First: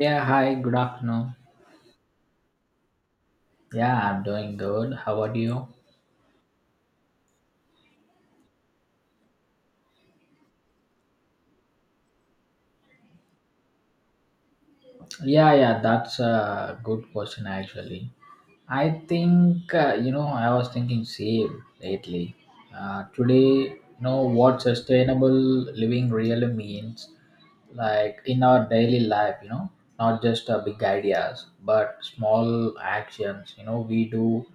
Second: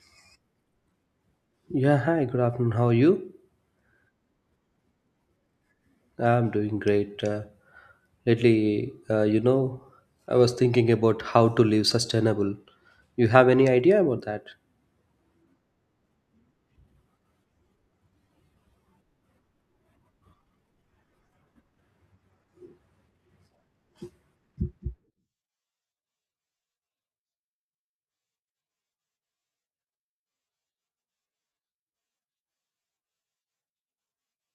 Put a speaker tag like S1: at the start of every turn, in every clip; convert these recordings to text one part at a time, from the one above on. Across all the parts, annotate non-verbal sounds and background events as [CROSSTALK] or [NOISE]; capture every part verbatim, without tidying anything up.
S1: Yeah, hi, good afternoon.
S2: Yeah, hi, good afternoon. How are you?
S1: Yeah, I'm doing good. How about you?
S2: I'm doing great. Uh, lately, uh, you know, I was thinking about how to live sustainable. You have any idea about that?
S1: Yeah, yeah, that's a good question actually. I think uh, you know I was thinking same lately. Uh, today, you know what sustainable living really means, like in our daily life. You know, not just uh, big ideas, but small actions. You know, we do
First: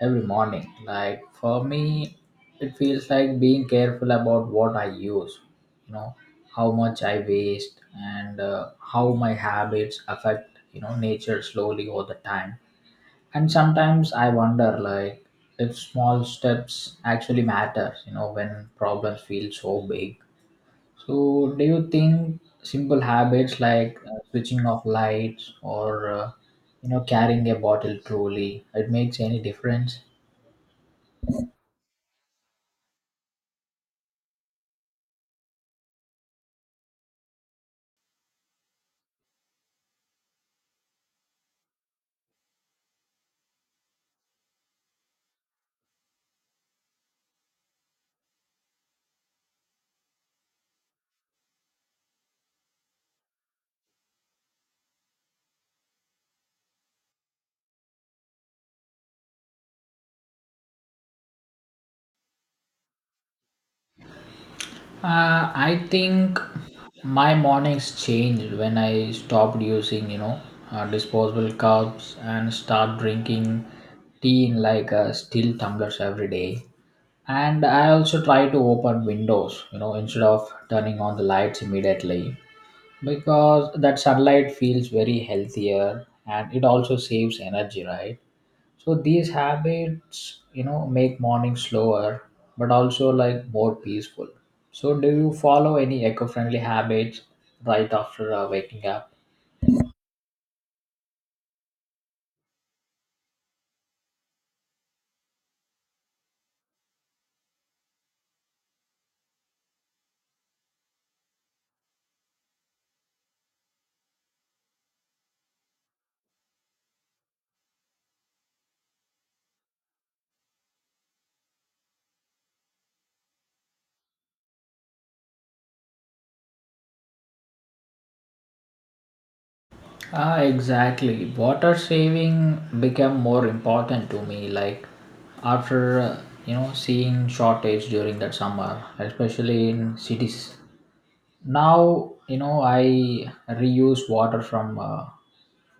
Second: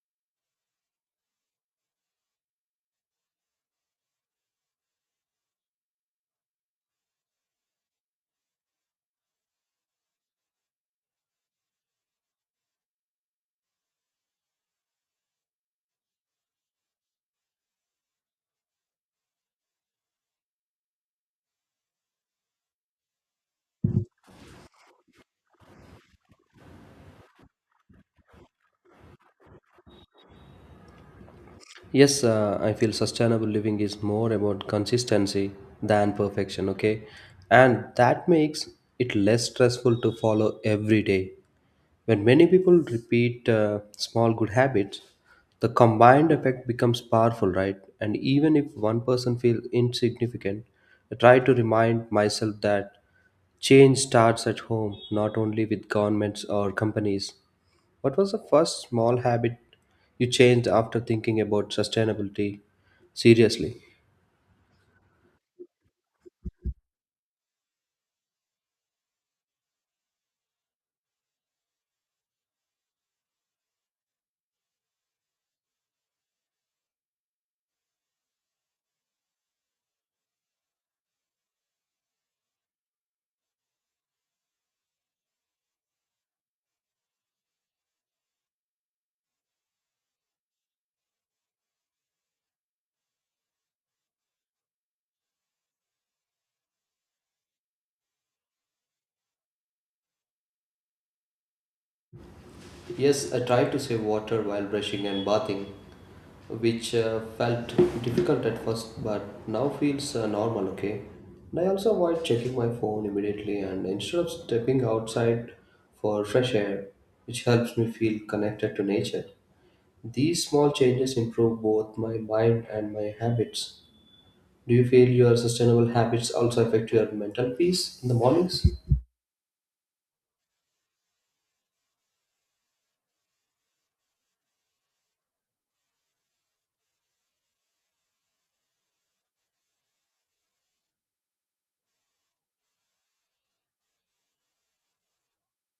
S1: every morning. Like for me, it feels like being careful about what I use. You know, how much I waste and uh, how my habits affect you know nature slowly over the time. And sometimes I wonder, like, if small steps actually matter you know when problems feel so big. So do you think simple habits like uh, switching off lights or uh, you know carrying a bottle truly it makes any difference?
S2: Yes, uh, I feel sustainable living is more about consistency than perfection, okay? And that makes it less stressful to follow every day. When many people repeat uh, small good habits, the combined effect becomes powerful, right? And even if one person feels insignificant, I try to remind myself that change starts at home, not only with governments or companies. What was the first small habit you changed after thinking about sustainability seriously?
S1: Uh, i think my mornings changed when I stopped using you know uh, disposable cups and start drinking tea in like uh, steel tumblers every day. And I also try to open windows you know instead of turning on the lights immediately, because that sunlight feels very healthier and it also saves energy, right? So these habits you know make morning slower, but also like more peaceful. So do you follow any eco-friendly habits right after uh, waking up?
S2: Yes, I tried to save water while brushing and bathing, which uh, felt difficult at first but now feels uh, normal, okay? And I also avoid checking my phone immediately and instead of stepping outside for fresh air, which helps me feel connected to nature. These small changes improve both my mind and my habits. Do you feel your sustainable habits also affect your mental peace in the mornings?
S1: Ah, exactly. Water saving became more important to me. Like after uh, you know seeing shortage during that summer, especially in cities. Now you know I reuse water from uh,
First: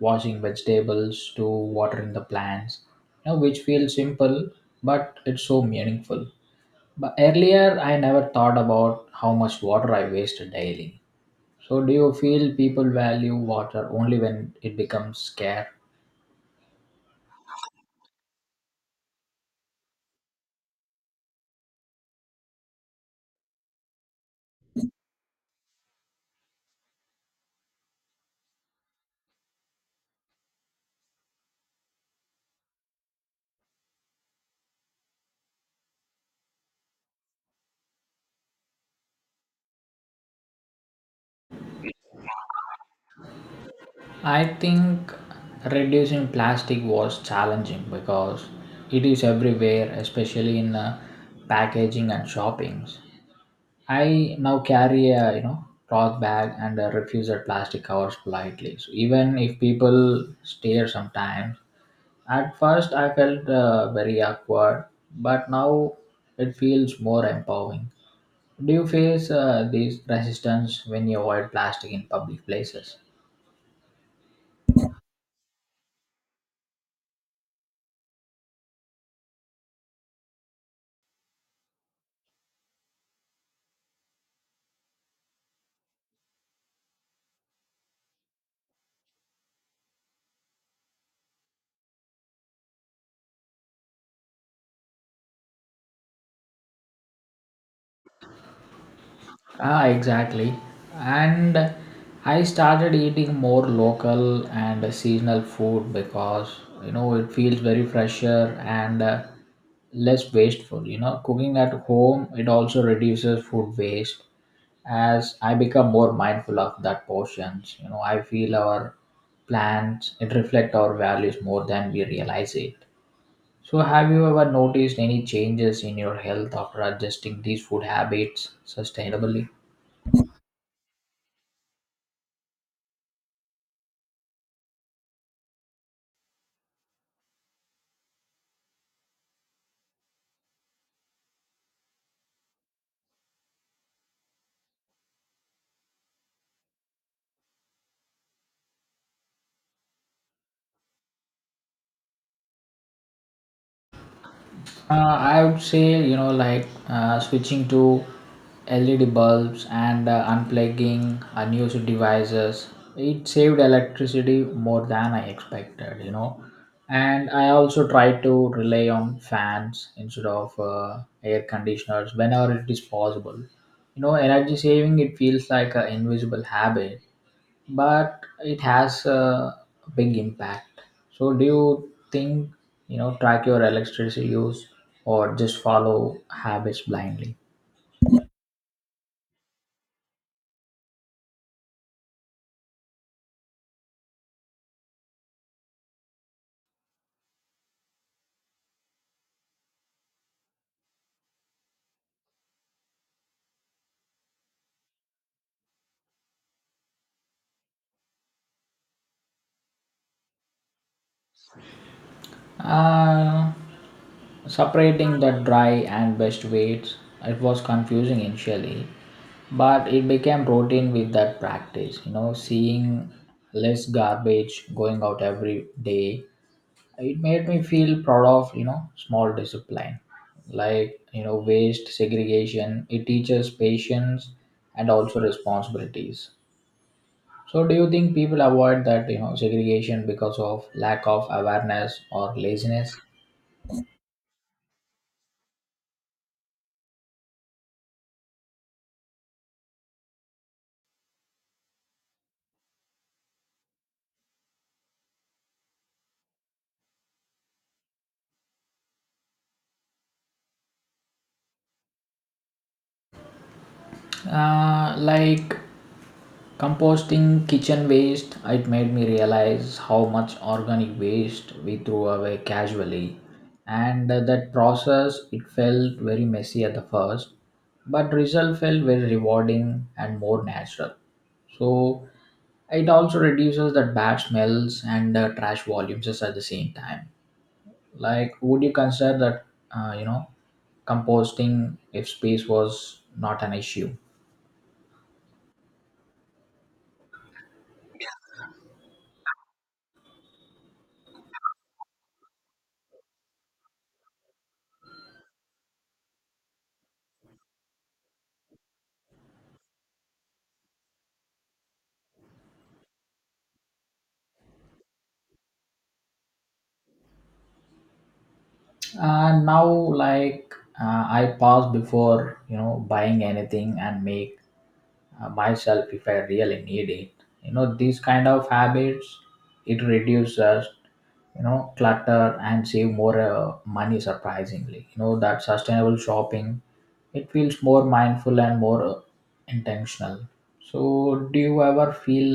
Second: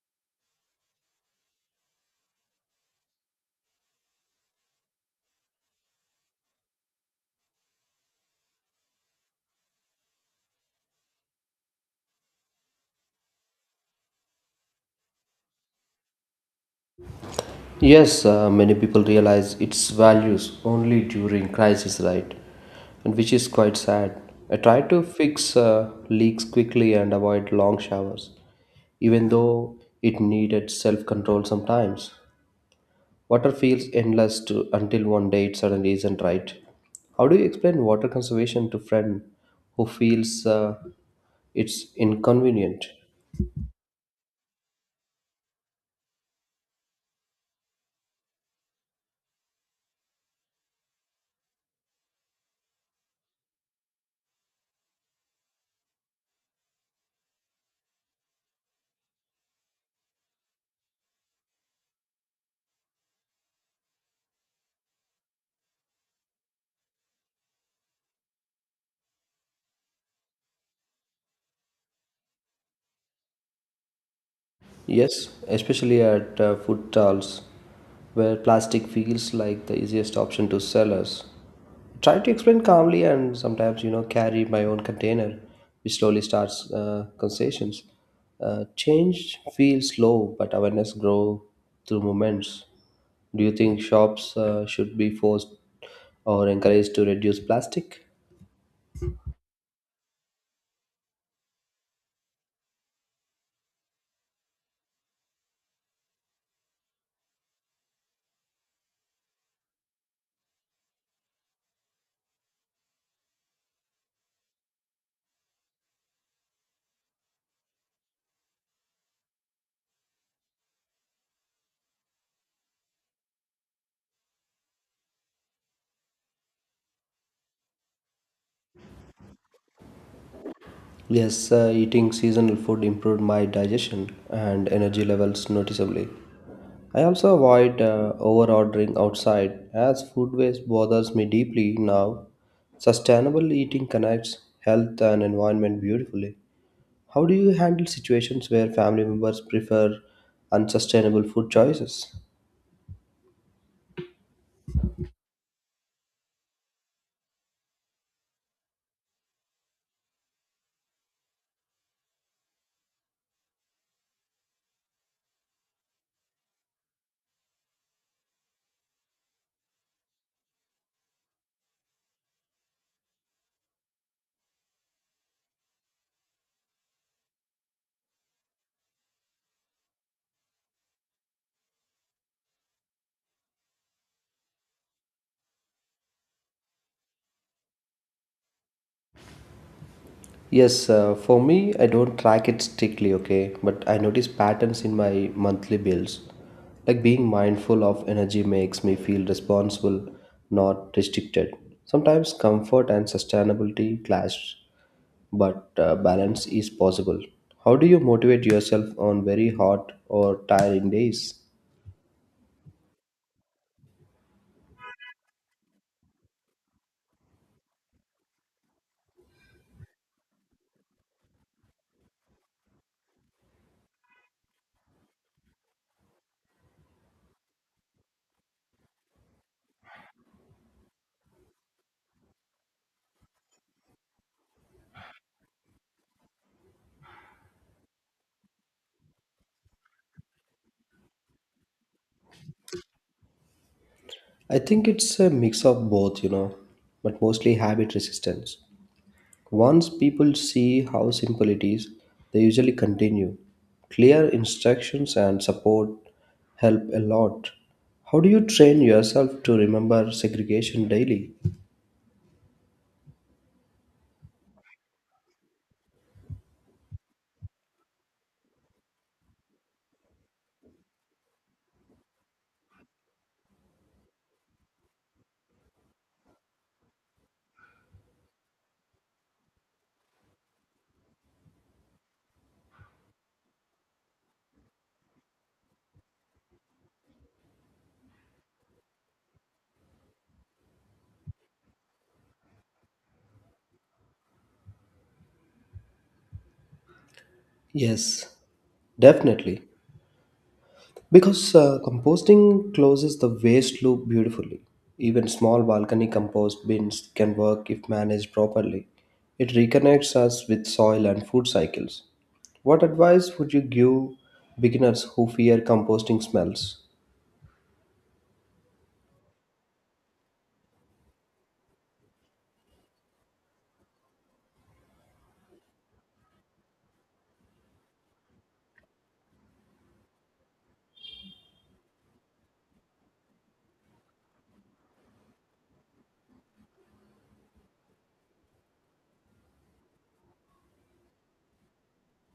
S1: washing vegetables to watering the plants. You know, which feels simple, but it's so meaningful. But earlier, I never thought about how much water I wasted daily. So, do you feel people value water only when it becomes scarce?
S2: Yes, uh, many people realize its values only during crisis, right? And which is quite sad. I try to fix uh, leaks quickly and avoid long showers, even though it needed self-control sometimes. Water feels endless to, until one day it suddenly isn't right. How do you explain water conservation to friend who feels uh, it's inconvenient?
S1: I think reducing plastic was challenging because it is everywhere, especially in uh, packaging and shoppings. I now carry a you know cloth bag and uh, refuse at plastic covers politely. So even if people stare sometimes, at first I felt uh, very awkward, but now it feels more empowering. Do you face uh, these resistance when you avoid plastic in public places?
S2: Yes, especially at uh, food stalls where plastic feels like the easiest option to sellers. Try to explain calmly and sometimes, you know, carry my own container, which slowly starts uh, concessions. Uh, change feels slow, but awareness grow through moments. Do you think shops uh, should be forced or encouraged to reduce plastic?
S1: Ah, exactly. And I started eating more local and seasonal food because you know it feels very fresher and uh, less wasteful. You know, cooking at home it also reduces food waste as I become more mindful of that portions. You know, I feel our plans it reflect our values more than we realize it. So, have you ever noticed any changes in your health after adjusting these food habits sustainably?
S2: Yes, uh, eating seasonal food improved my digestion and energy levels noticeably. I also avoid uh, over ordering outside as food waste bothers me deeply now. Sustainable eating connects health and environment beautifully. How do you handle situations where family members prefer unsustainable food choices?
S1: Uh, I would say, you know, like uh, switching to L E D bulbs and uh, unplugging unused devices. It saved electricity more than I expected, you know. And I also try to rely on fans instead of uh, air conditioners whenever it is possible. You know, energy saving, it feels like an invisible habit but it has a big impact. So, do you think you know track your electricity use or just follow habits blindly?
S2: Yes, uh, for me, I don't track it strictly, okay, but I notice patterns in my monthly bills. Like being mindful of energy makes me feel responsible, not restricted. Sometimes comfort and sustainability clash, but uh, balance is possible. How do you motivate yourself on very hot or tiring days?
S1: Uh, Separating the dry and best weights, it was confusing initially, but it became routine with that practice. You know, seeing less garbage going out every day, it made me feel proud of you know small discipline. Like you know waste segregation it teaches patience and also responsibilities. So do you think people avoid that you know segregation because of lack of awareness or laziness?
S2: I think it's a mix of both, you know, but mostly habit resistance. Once people see how simple it is, they usually continue. Clear instructions and support help a lot. How do you train yourself to remember segregation daily?
S1: uh, like Composting kitchen waste, it made me realize how much organic waste we throw away casually. And uh, that process, it felt very messy at the first, but result felt very rewarding and more natural. So it also reduces that bad smells and uh, trash volumes just at the same time. Like, would you consider that, uh, you know, composting if space was not an issue?
S2: Yes, definitely. Because uh, composting closes the waste loop beautifully. Even small balcony compost bins can work if managed properly. It reconnects us with soil and food cycles. What advice would you give beginners who fear composting smells?
S1: And now like uh, i pause before you know buying anything and make uh, myself if I really need it. You know these kind of habits, it reduces you know clutter and save more uh, money surprisingly. You know that sustainable shopping, it feels more mindful and more uh, intentional. So do you ever feel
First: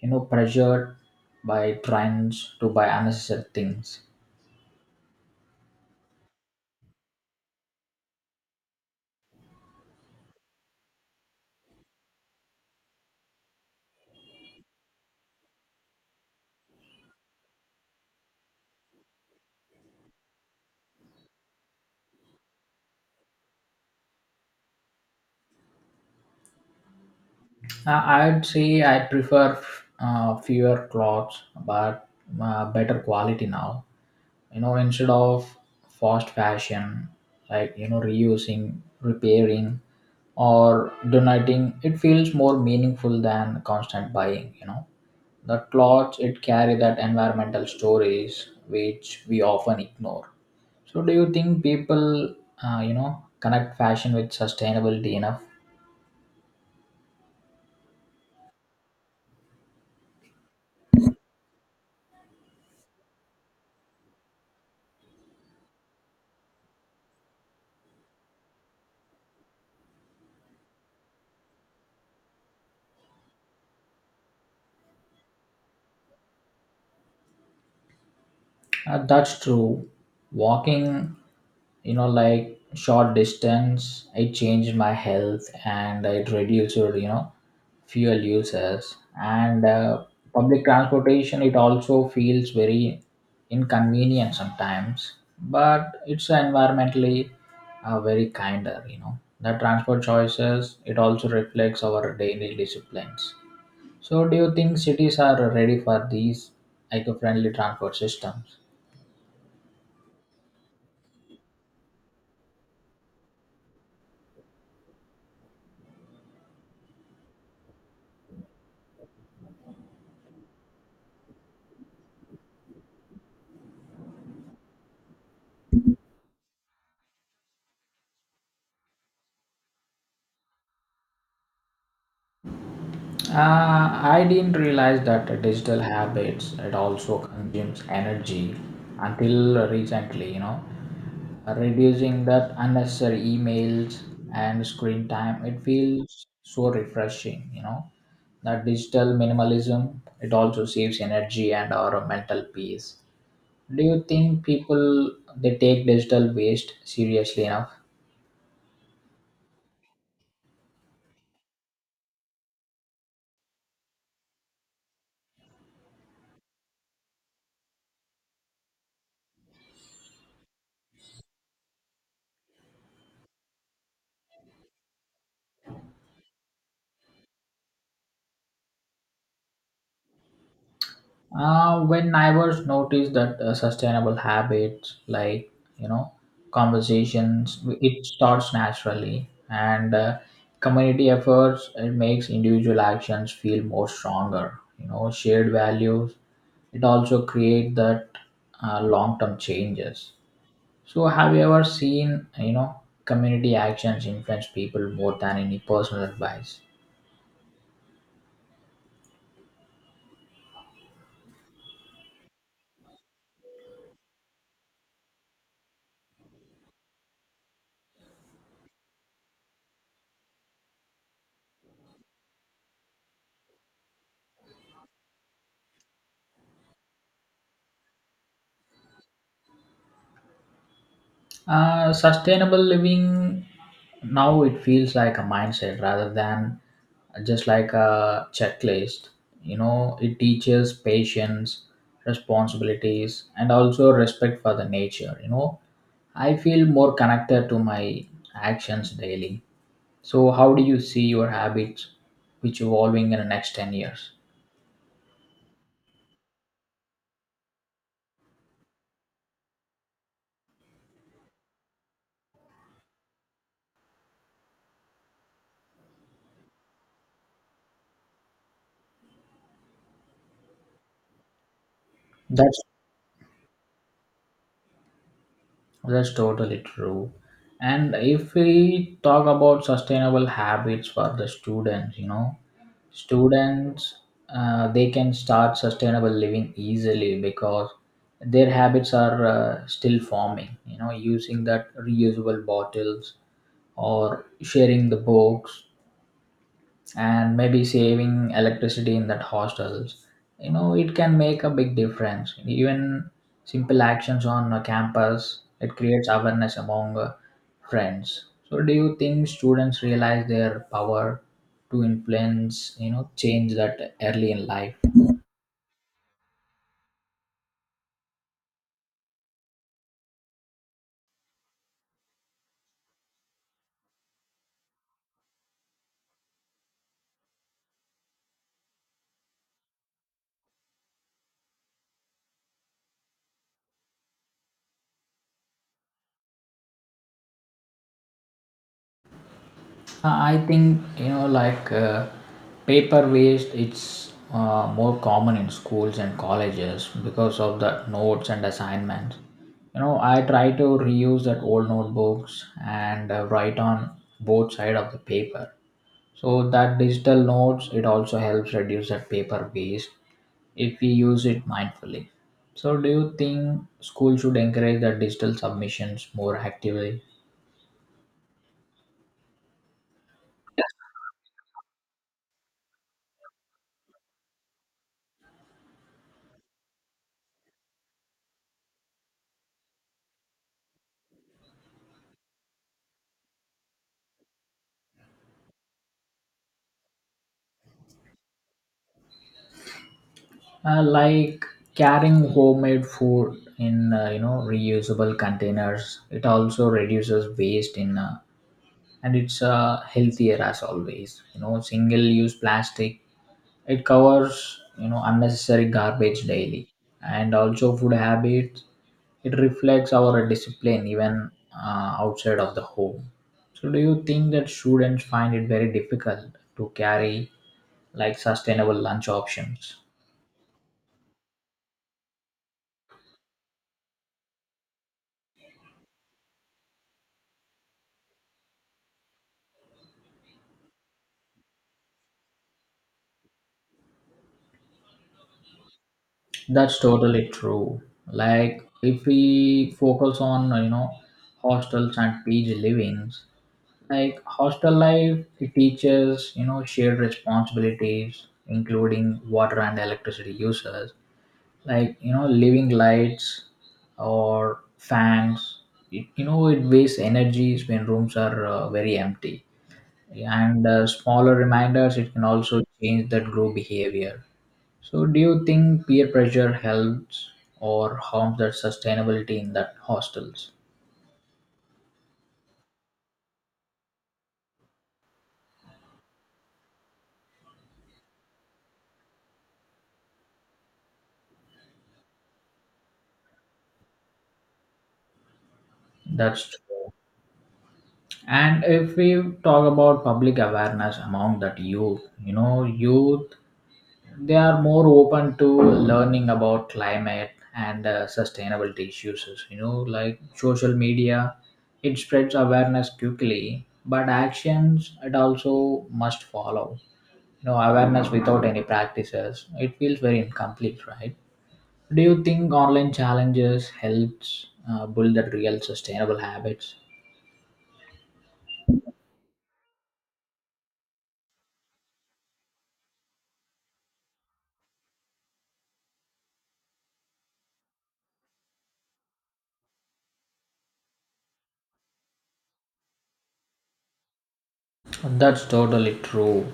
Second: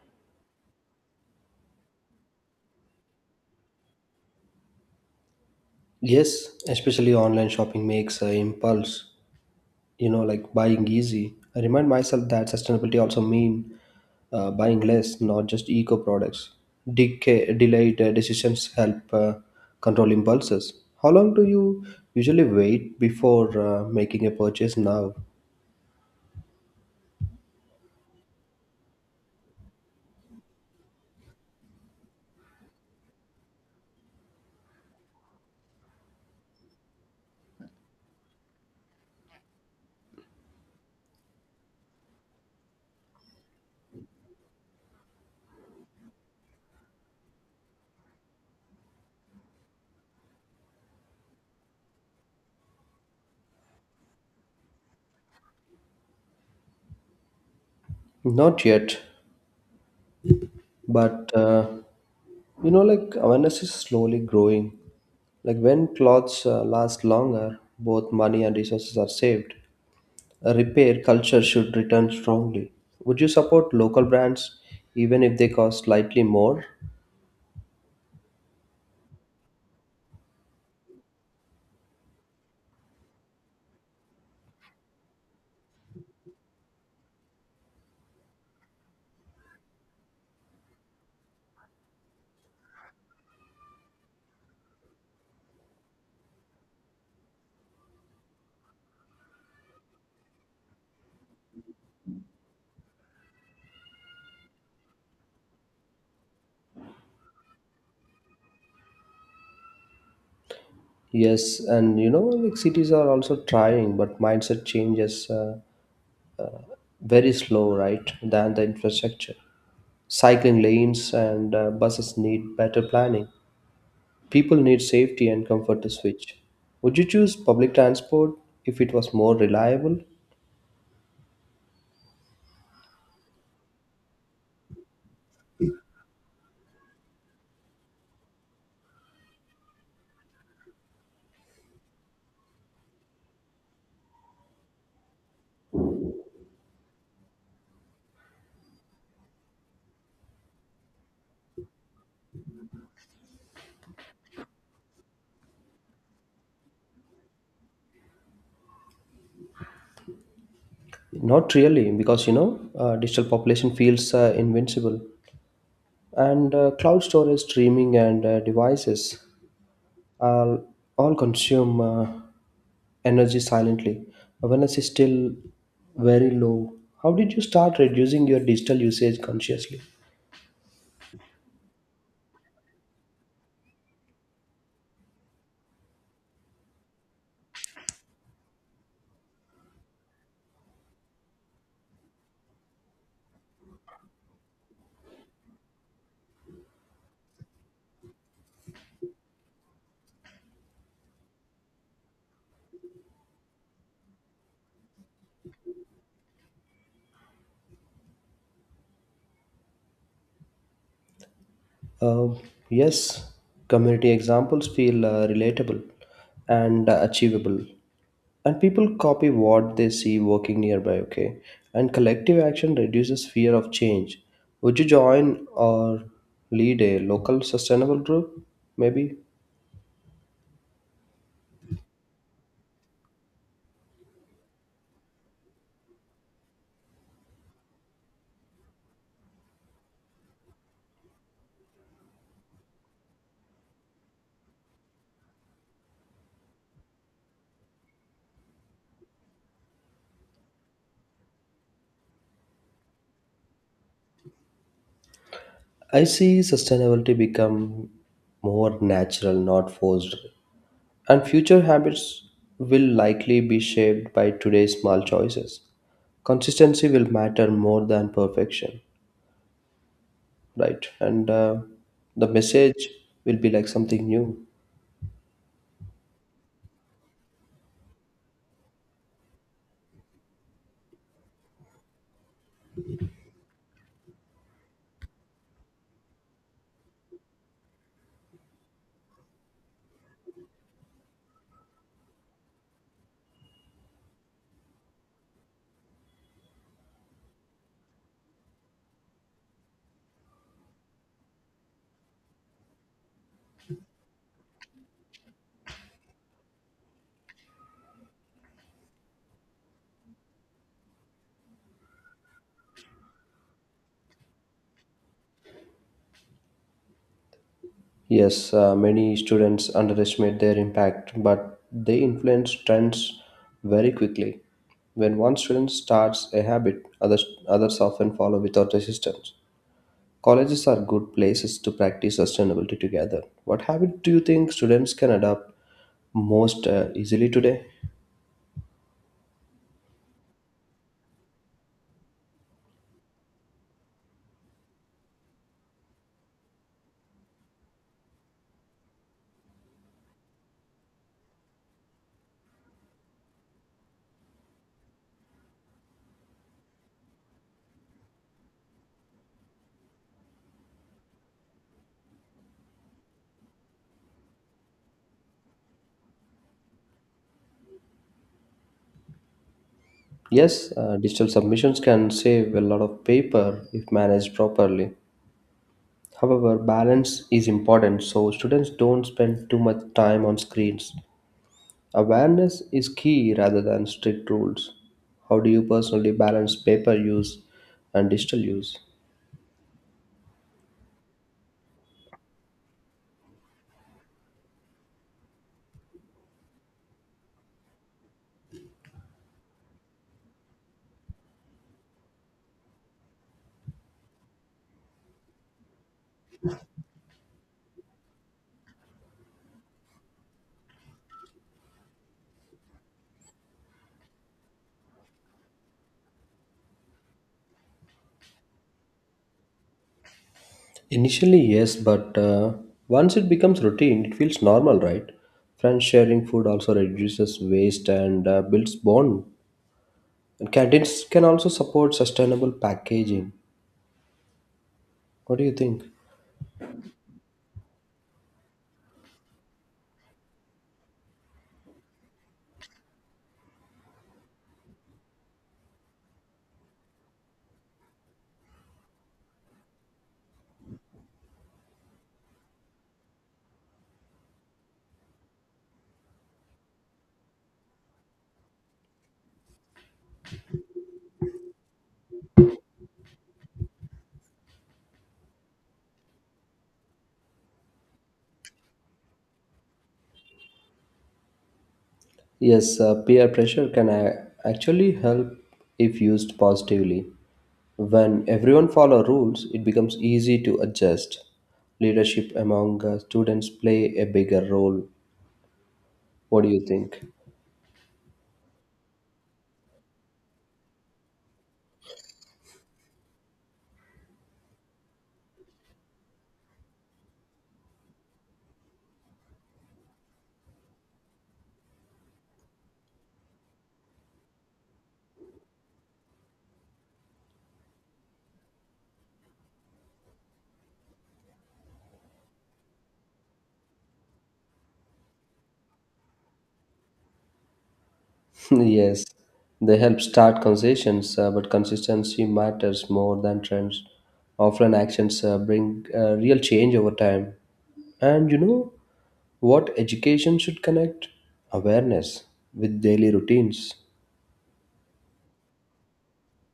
S1: you know pressured by trends to buy unnecessary things?
S2: Yes, especially online shopping makes an impulse you know like buying easy. I remind myself that sustainability also mean uh, buying less, not just eco products. Decay, delayed uh, decisions help uh, control impulses. How long do you usually wait before uh, making a purchase now?
S1: Uh, I'd say I prefer uh, fewer clothes, but uh, better quality now. You know, instead of fast fashion, like you know, reusing, repairing, or donating, it feels more meaningful than constant buying. You know, the clothes it carry that environmental stories which we often ignore. So, do you think people, uh, you know, connect fashion with sustainability enough?
S2: Not yet, but uh, you know like awareness is slowly growing. Like when clothes uh, last longer, both money and resources are saved. Repair culture should return strongly. Would you support local brands even if they cost slightly more?
S1: Uh, that's true. Walking, you know, like short distance, it changed my health and it reduced, you know, fuel uses. And uh, public transportation, it also feels very inconvenient sometimes, but it's environmentally uh, very kinder, you know. The transport choices, it also reflects our daily disciplines. So, do you think cities are ready for these eco friendly transport systems?
S2: Yes, and you know, like cities are also trying, but mindset changes uh, very slow, right? Than the infrastructure. Cycling lanes and uh, buses need better planning. People need safety and comfort to switch. Would you choose public transport if it was more reliable?
S1: Uh, I didn't realize that digital habits it also consumes energy until recently. You know, reducing that unnecessary emails and screen time it feels so refreshing. You know, that digital minimalism it also saves energy and our mental peace. Do you think people they take digital waste seriously enough?
S2: Not really, because you know, uh, digital population feels uh, invincible. And uh, cloud storage streaming and uh, devices are all consume uh, energy silently when it's still very low. How did you start reducing your digital usage consciously?
S1: Uh, when neighbors notice that uh, sustainable habits like you know conversations, it starts naturally, and uh, community efforts it makes individual actions feel more stronger. You know, shared values it also create that uh, long term changes. So, have you ever seen you know community actions influence people more than any personal advice?
S2: Uh, yes, community examples feel uh, relatable and uh, achievable. And people copy what they see working nearby, okay? And collective action reduces fear of change. Would you join or lead a local sustainable group? Maybe.
S1: Uh, sustainable living now it feels like a mindset rather than just like a checklist. You know, it teaches patience, responsibilities, and also respect for the nature. You know, I feel more connected to my actions daily. So, how do you see your habits which evolving in the next ten years?
S2: I see sustainability become more natural, not forced. And future habits will likely be shaped by today's small choices. Consistency will matter more than perfection, right? And uh, the
S1: That's
S2: message will be like something new.
S1: That's totally true. And if we talk about sustainable habits for the students, you know, students uh, they can start sustainable living easily because their habits are uh, still forming. You know, using that reusable bottles or sharing the books and maybe saving electricity in that hostels, you know it can make a big difference. Even simple actions on a campus it creates awareness among uh, friends. So do you think students realize their power to influence you know change that early in life?
S2: Yes, uh, many students underestimate their impact, but they influence trends very quickly. When one student starts a habit, others, others often follow without resistance. Colleges are good places to practice sustainability together. What habit do you think students can adopt most uh, easily today?
S1: Uh, I think you know, like uh, paper waste. It's uh, more common in schools and colleges because of the notes and assignments. You know, I try to reuse that old notebooks and uh, write on both side of the paper. So that digital notes it also helps reduce that paper waste if we use it mindfully. So, do you think school should encourage that digital submissions more actively?
S2: Yes, uh, digital submissions can save a lot of paper if managed properly. However, balance is important so students don't spend too much time on screens. Awareness is key rather than strict rules. How do you personally balance paper use and digital use?
S1: Uh, like Carrying homemade food in uh, you know reusable containers it also reduces waste in uh, and it's uh, healthier as always. You know single use plastic it covers you know unnecessary garbage daily, and also food habits it reflects our discipline even uh, outside of the home. So do you think that students find it very difficult to carry like sustainable lunch options?
S2: Initially, yes, but uh, once it becomes routine, it feels normal, right? Friends sharing food also reduces waste and uh, builds bond. And canteens can also support sustainable packaging. What do you think?
S1: That's totally true. Like if we focus on uh, you know hostels and P G livings, like hostel life it teaches you know shared responsibilities, including water and electricity users. Like you know living lights or fans. It, you know it wastes energies when rooms are uh, very empty, and uh, smaller reminders it can also change that group behavior. So, do you think peer pressure helps or harms that sustainability in that hostels?
S2: Yes, uh, peer pressure can a- actually help if used positively. When everyone follow rules, it becomes easy to adjust. Leadership among uh, students play a bigger role. What
S1: That's
S2: do you
S1: true.
S2: think?
S1: And if we talk about public awareness among that youth, you know, youth they are more open to learning about climate and uh, sustainability issues. You know, like social media, it spreads awareness quickly, but actions it also must follow. You know, awareness without any practices, it feels very incomplete, right? Do you think online challenges helps uh, build that real sustainable habits?
S2: [LAUGHS] Yes, they help start conversations, uh, but consistency matters more than trends. Offline actions uh, bring uh, real change over time. And you know what education should connect? Awareness with daily routines.
S1: That's totally true.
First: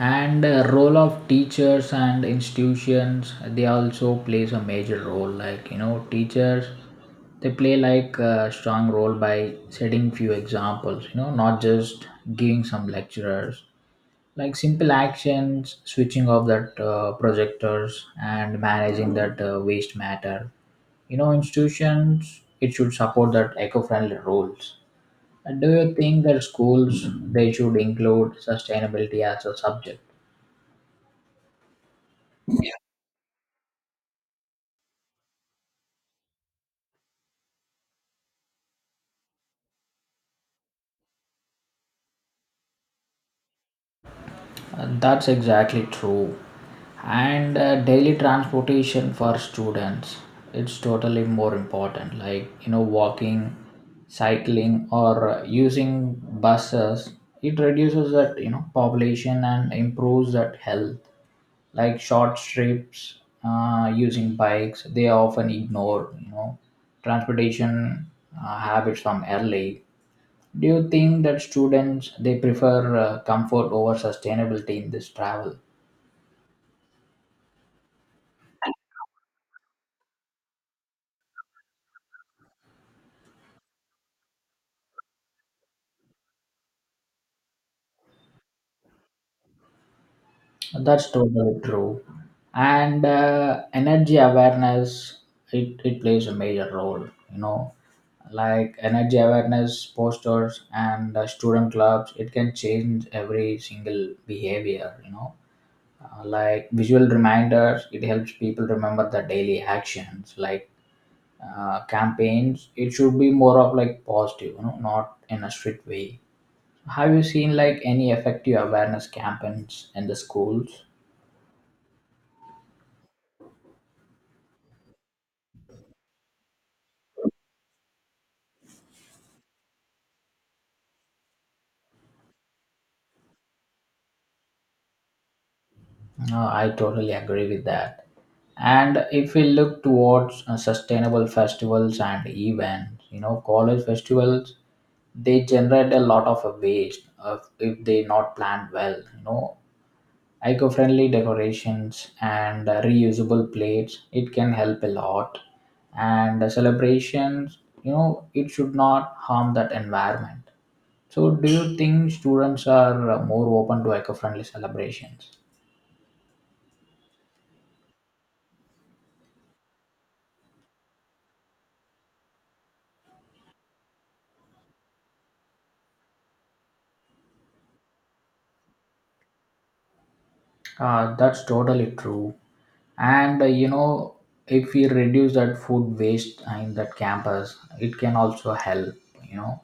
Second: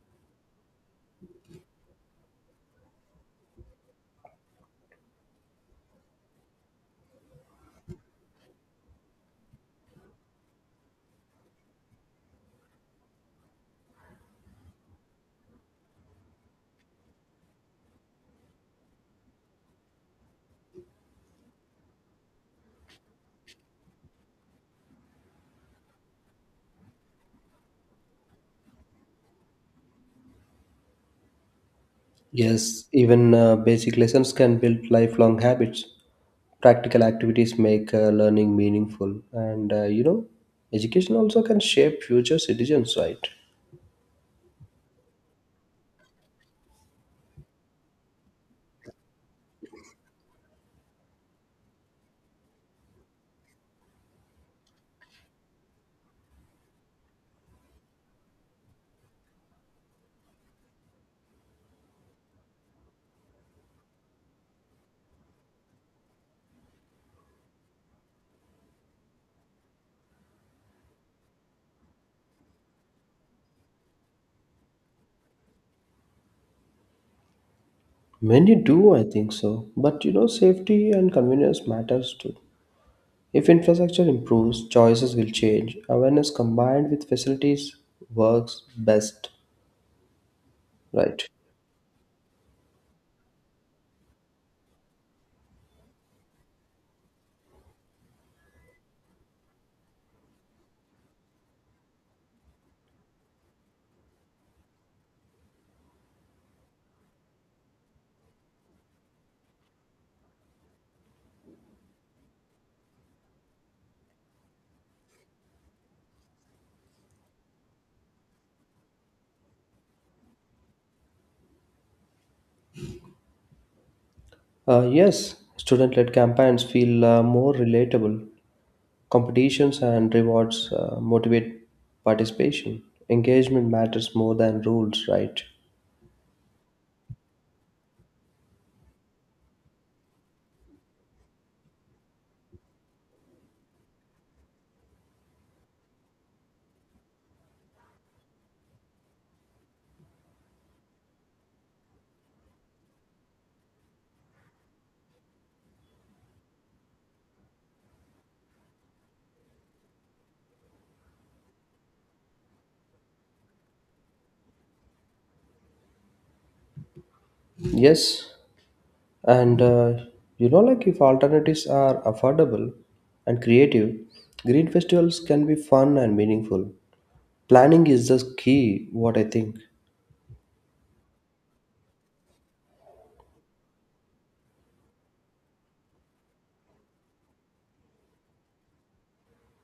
S1: And uh, role of teachers and institutions, they also plays a major role. Like you know, teachers they play like a strong role by setting few examples. You know, not just giving some lecturers. Like simple actions, switching off that uh, projectors and managing that uh, waste matter. You know institutions it should support that eco-friendly rules. And do you think that schools they should include sustainability as a subject?
S2: Yes, even uh, basic lessons can build lifelong habits. Practical activities make uh, learning meaningful. And uh, you know, education also can shape future citizens, right?
S1: Uh, that's exactly true. And uh, daily transportation for students it's totally more important. Like you know walking, cycling, or uh, using buses, it reduces that you know population and improves that health. Like short trips, uh, using bikes they are often ignore. You know transportation uh, habits from early. Do you think that students they prefer uh, comfort over sustainability in this travel?
S2: Many do, I think so. But you know, safety and convenience matters too. If infrastructure improves, choices will change. Awareness combined with facilities works best,
S1: That's
S2: right?
S1: totally true. And uh, energy awareness it, it plays a major role. You know, like energy awareness posters and uh, student clubs it can change every single behavior. You know Uh, like visual reminders, it helps people remember the daily actions. Like uh, campaigns, it should be more of like positive, you know, not in a strict way. Have you seen like any effective awareness campaigns in the schools?
S2: Uh, yes, student-led campaigns feel uh, more relatable. Competitions and rewards uh, motivate participation. Engagement matters more than rules, right?
S1: Uh, I totally agree with that. And if we look towards uh, sustainable festivals and events, you know, college festivals, they generate a lot of uh, waste uh, if they not planned well, you know, eco-friendly decorations and uh, reusable plates it can help a lot, and uh, celebrations, you know, it should not harm that environment. So do you think students are uh, more open to eco-friendly celebrations?
S2: Yes. And uh, you know, like if alternatives are affordable and creative, green festivals can be fun and meaningful. Planning is the key, what I think.
S1: Uh, that's totally true. And uh, you know, if we reduce that food waste in that campus, it can also help. You know,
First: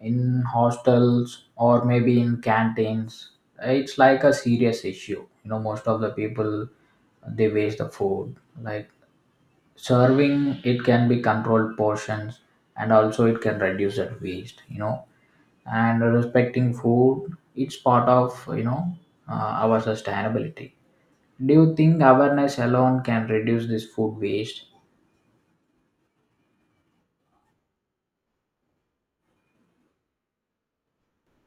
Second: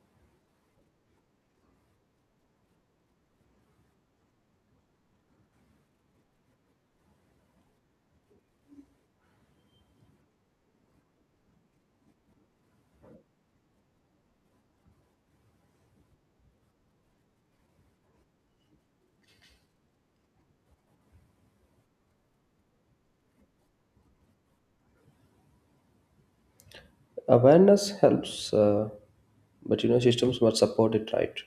S1: in hostels or maybe in canteens, it's like a serious issue. You know, most of the people they waste the food. Like serving, it can be controlled portions, and also it can reduce that waste. You know, and respecting food, it's part of, you know, uh, our sustainability. Do you think awareness alone can reduce this food waste?
S2: Awareness helps, uh, but you know, systems must support it right.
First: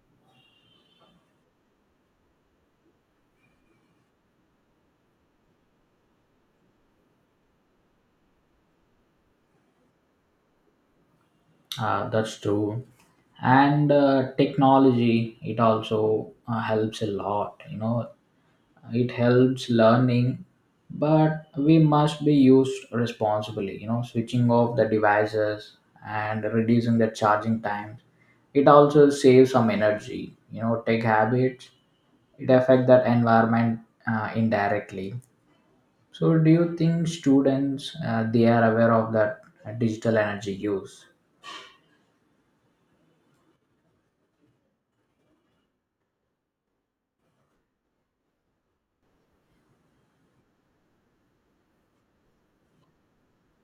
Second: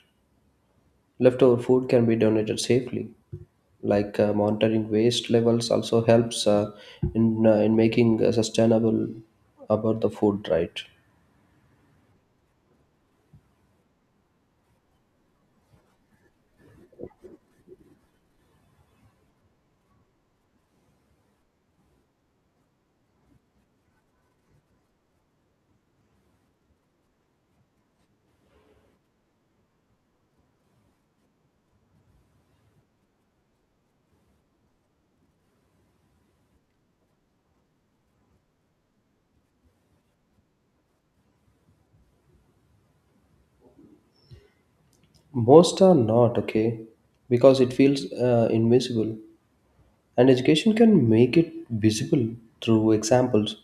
S2: Leftover food can be donated safely. Like uh, monitoring waste levels also helps uh, in uh, in making uh, sustainable about the food right.
S1: Uh, that's true. And uh, technology, it also uh, helps a lot. You know, it helps learning, but we must be used responsibly. You know, switching off the devices and reducing the charging times. It also saves some energy. You know, tech habits, it affect that environment uh, indirectly. So, do you think students uh, they are aware of that uh, digital energy use?
S2: Most are not okay because it feels uh, invisible. And education can make it visible through examples.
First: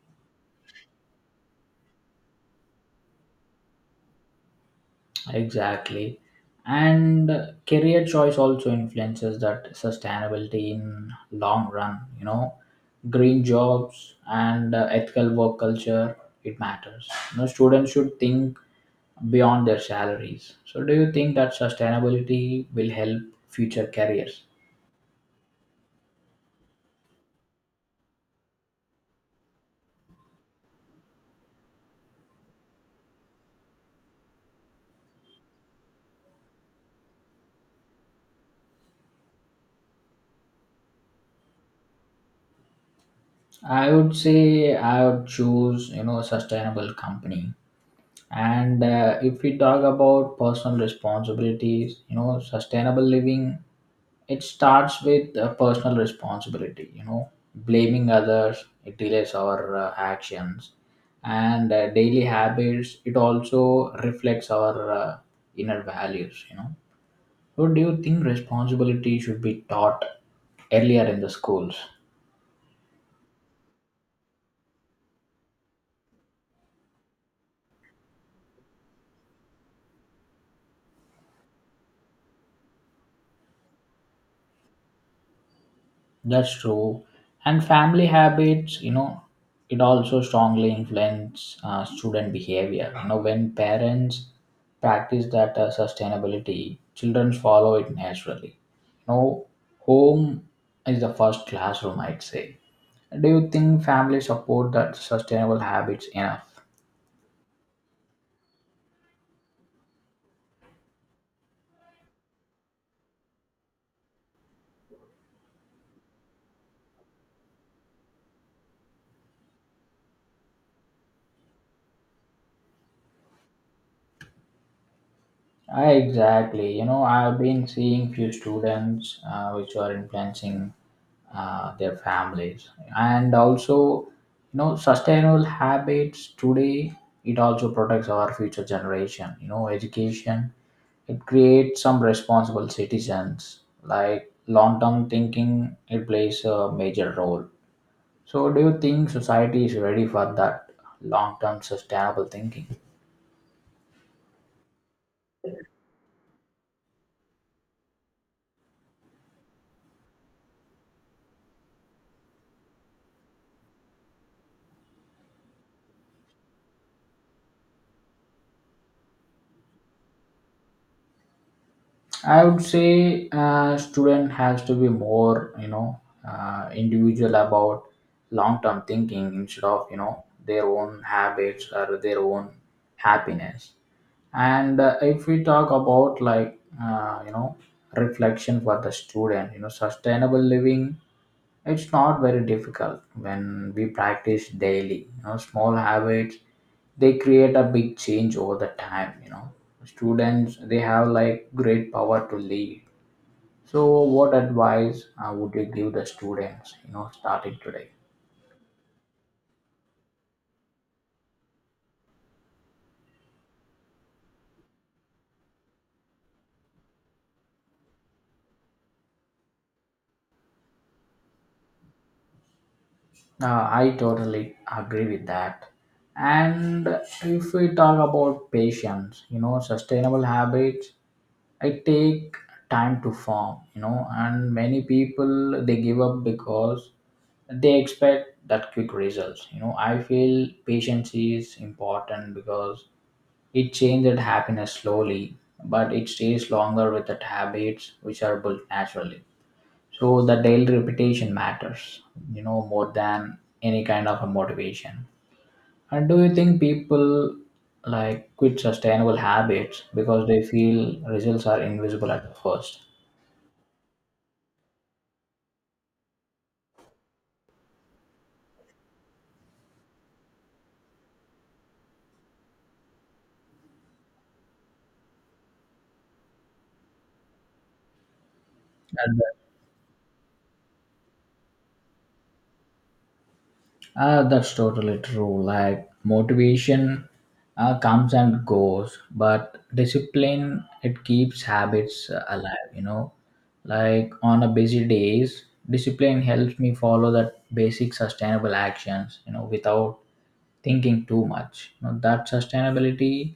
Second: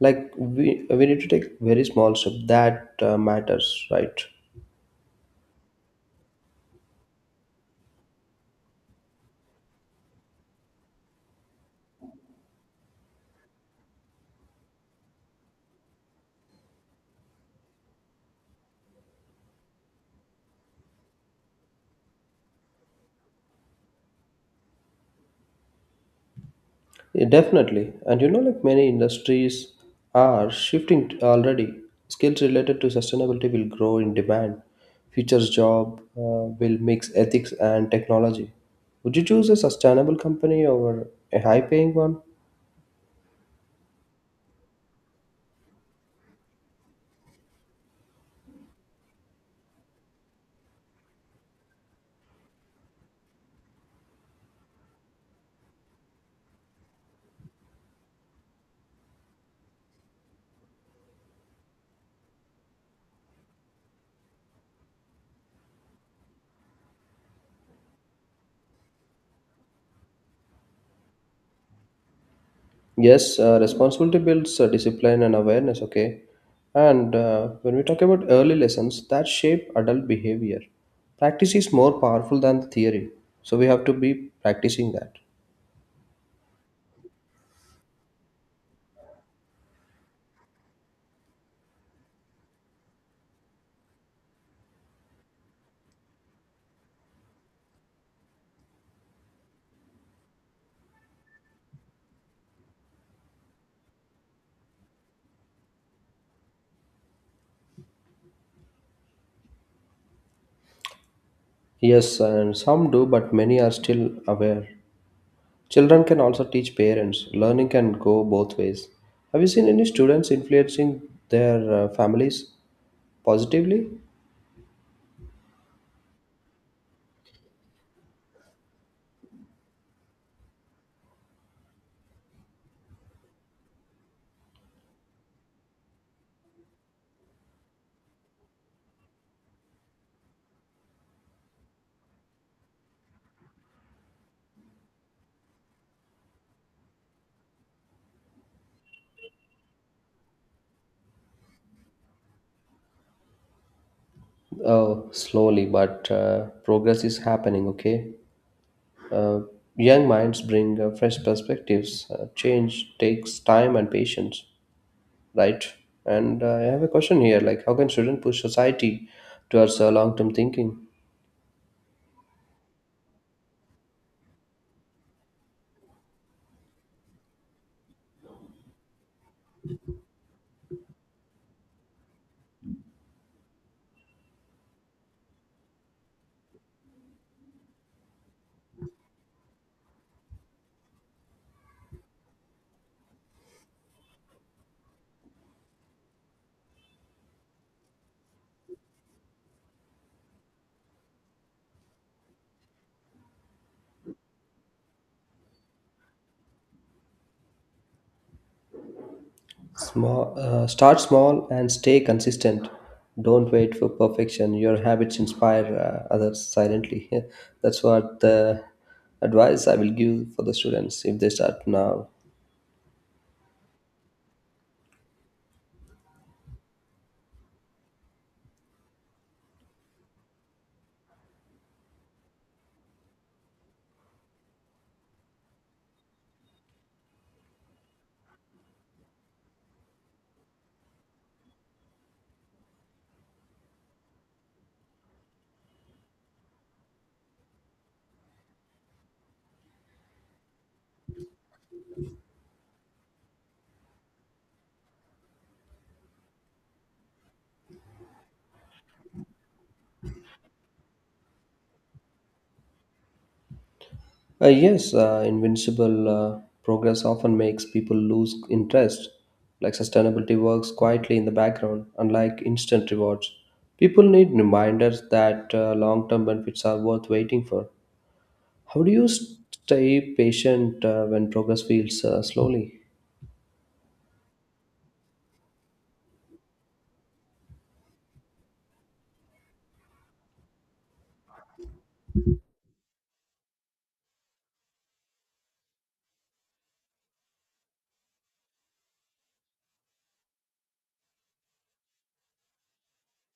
S2: Like we, we need to take very small step that uh, matters right.
S1: Exactly, and uh, career choice also influences that sustainability in long run. You know, green jobs and uh, ethical work culture it matters. You know, students should think beyond their salaries. So, do you think that sustainability will help future careers?
S2: Yeah, definitely, and you know like many industries are shifting t- already. Skills related to sustainability will grow in demand. Futures job uh, will mix ethics and technology. Would you choose a sustainable company over a high paying one?
S1: I would say I would choose, you know, a sustainable company. And uh, if we talk about personal responsibilities, you know, sustainable living, it starts with uh, personal responsibility. You know, blaming others, it delays our uh, actions. And uh, daily habits, it also reflects our uh, inner values, you know. So do you think responsibility should be taught earlier in the schools?
S2: Yes, uh, responsibility builds uh, discipline and awareness, okay? And uh, when we talk about early lessons that shape adult behavior, practice is more powerful than the theory. So we have to be practicing that.
S1: That's true. And family habits, you know, it also strongly influence uh, student behavior. You know, when parents practice that uh, sustainability, children follow it naturally. You know, home is the first classroom, I'd say. Do you think families support that sustainable habits enough?
S2: Yes, and some do, but many are still aware. Children can also teach parents. Learning can go both ways. Have you seen any students influencing their uh, families positively?
S1: I exactly. You know, I've been seeing few students uh, which are influencing uh, their families, and also, you know, sustainable habits today. It also protects our future generation. You know, education it creates some responsible citizens. Like long term thinking, it plays a major role. So, do you think society is ready for that long term sustainable thinking?
S2: Uh, slowly, but uh, progress is happening, okay? Uh, Young minds bring uh, fresh perspectives. Uh, change takes time and patience, right? And uh, I have a question here: like, how can students push society towards uh, long-term thinking?
S1: I would say uh, student has to be more, you know, uh, individual about long-term thinking instead of, you know, their own habits or their own happiness. And uh, if we talk about like, uh, you know, reflection for the student, you know, sustainable living, it's not very difficult when we practice daily. You know, small habits they create a big change over the time. You know, students they have like great power to lead. So, what advice uh, would you give the students? You know, starting today.
S2: Small, uh, start small and stay consistent. Don't wait for perfection. Your habits inspire uh, others silently. [LAUGHS] That's what the advice I will give for the students if they start now.
S1: Uh, I totally agree with that. And if we talk about patience, you know, sustainable habits, it take time to form, you know, and many people they give up because they expect that quick results. You know, I feel patience is important because it changes happiness slowly, but it stays longer with the habits which are built naturally. So the daily repetition matters, you know, more than any kind of a motivation. And do you think people like quit sustainable habits because they feel results are invisible at first?
S2: Uh, yes, uh, invincible uh, progress often makes people lose interest. Like sustainability works quietly in the background, unlike instant rewards. People need reminders that uh, long term benefits are worth waiting for. How do you s- stay patient uh, when progress feels uh, slowly?
S1: Uh, that's totally true. Like motivation uh, comes and goes, but discipline it keeps habits uh, alive. You know, like on a busy days, discipline helps me follow that basic sustainable actions. You know, without thinking too much. You know, that sustainability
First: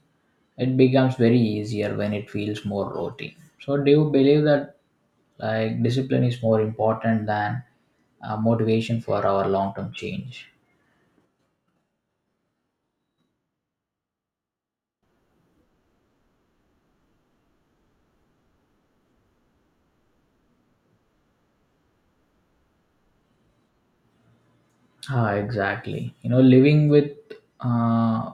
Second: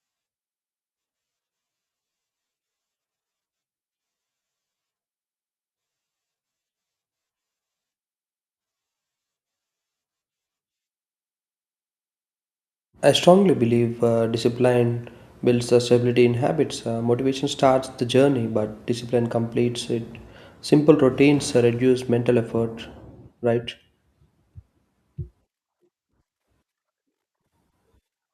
S1: it becomes very easier when it feels more routine. So, do you believe that like discipline is more important than uh, motivation for our long term change?
S2: I strongly believe uh, discipline builds the stability in habits. Uh, motivation starts the journey, but discipline completes it. Simple routines uh, reduce mental effort, right?
S1: Ah, exactly. You know, living with uh,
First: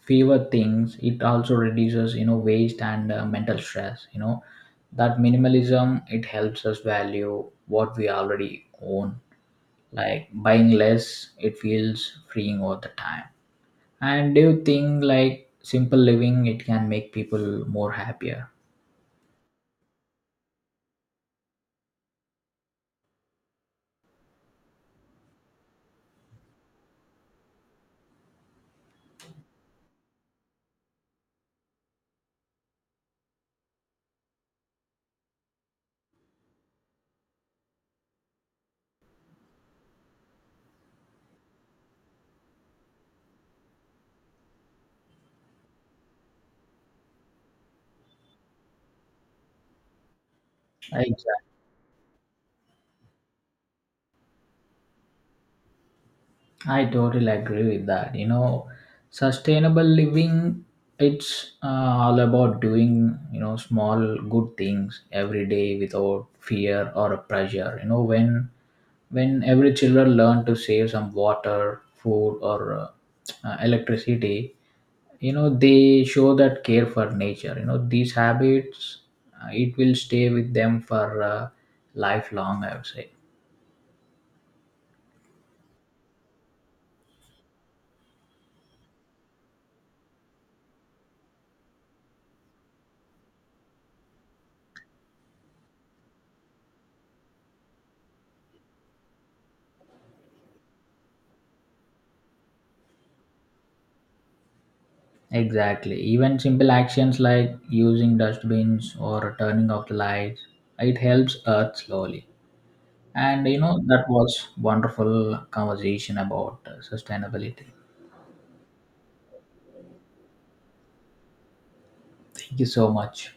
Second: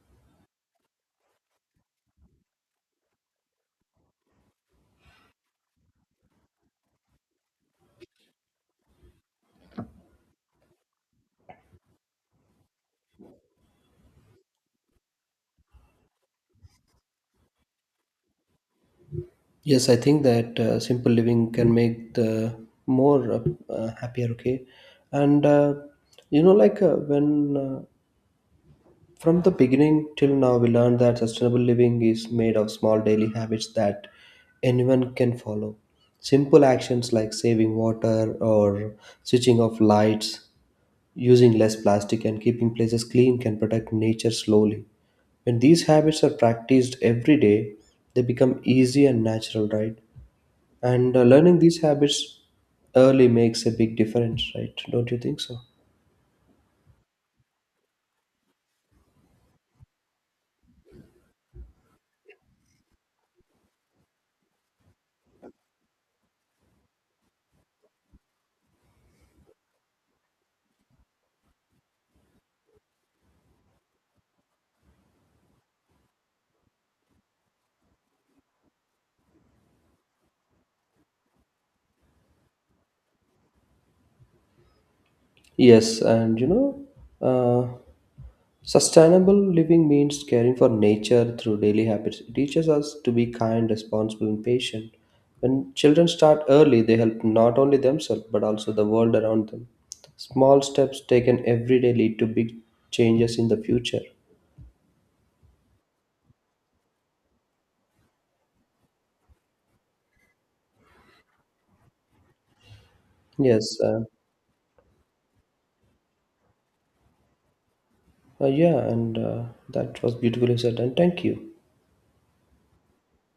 S1: fewer things, it also reduces, you know, waste and uh, mental stress. You know, that minimalism, it helps us value what we already own. Like buying less, it feels freeing all the time. And do you think like simple living, it can make people more happier?
S2: Yes, I think that uh, simple living can make the more uh, uh, happier. Okay, and uh, you know, like uh, when uh, from the beginning till now, we learned that sustainable living is made of small daily habits that anyone can follow. Simple actions like saving water or switching off lights, using less plastic, and keeping places clean can protect nature slowly. When these habits are practiced every day, they become easy and natural, right? And uh,
S1: Exactly.
S2: learning these habits early makes a big difference, right? Don't you think so?
S1: I totally agree with that. You know, sustainable living it's uh, all about doing, you know, small good things every day without fear or pressure. You know, when when every children learn to save some water, food, or uh, uh, electricity, you know they show that care for nature. You know these habits, uh, it will stay with them for uh, lifelong, I would say.
S2: Yes, and you know, uh, sustainable living means caring for nature through daily habits. It teaches us to be kind, responsible, and patient. When children start early, they help not only themselves but also the world around them. Small steps taken every day lead to big changes in the future.
S1: Exactly. Even simple actions like using dustbins or turning off the lights, it helps Earth slowly. And you know
S2: Yes, uh,
S1: that was wonderful conversation about uh, sustainability.
S2: uh, yeah, and uh, that was beautifully said, and thank you.
S1: Thank you so much.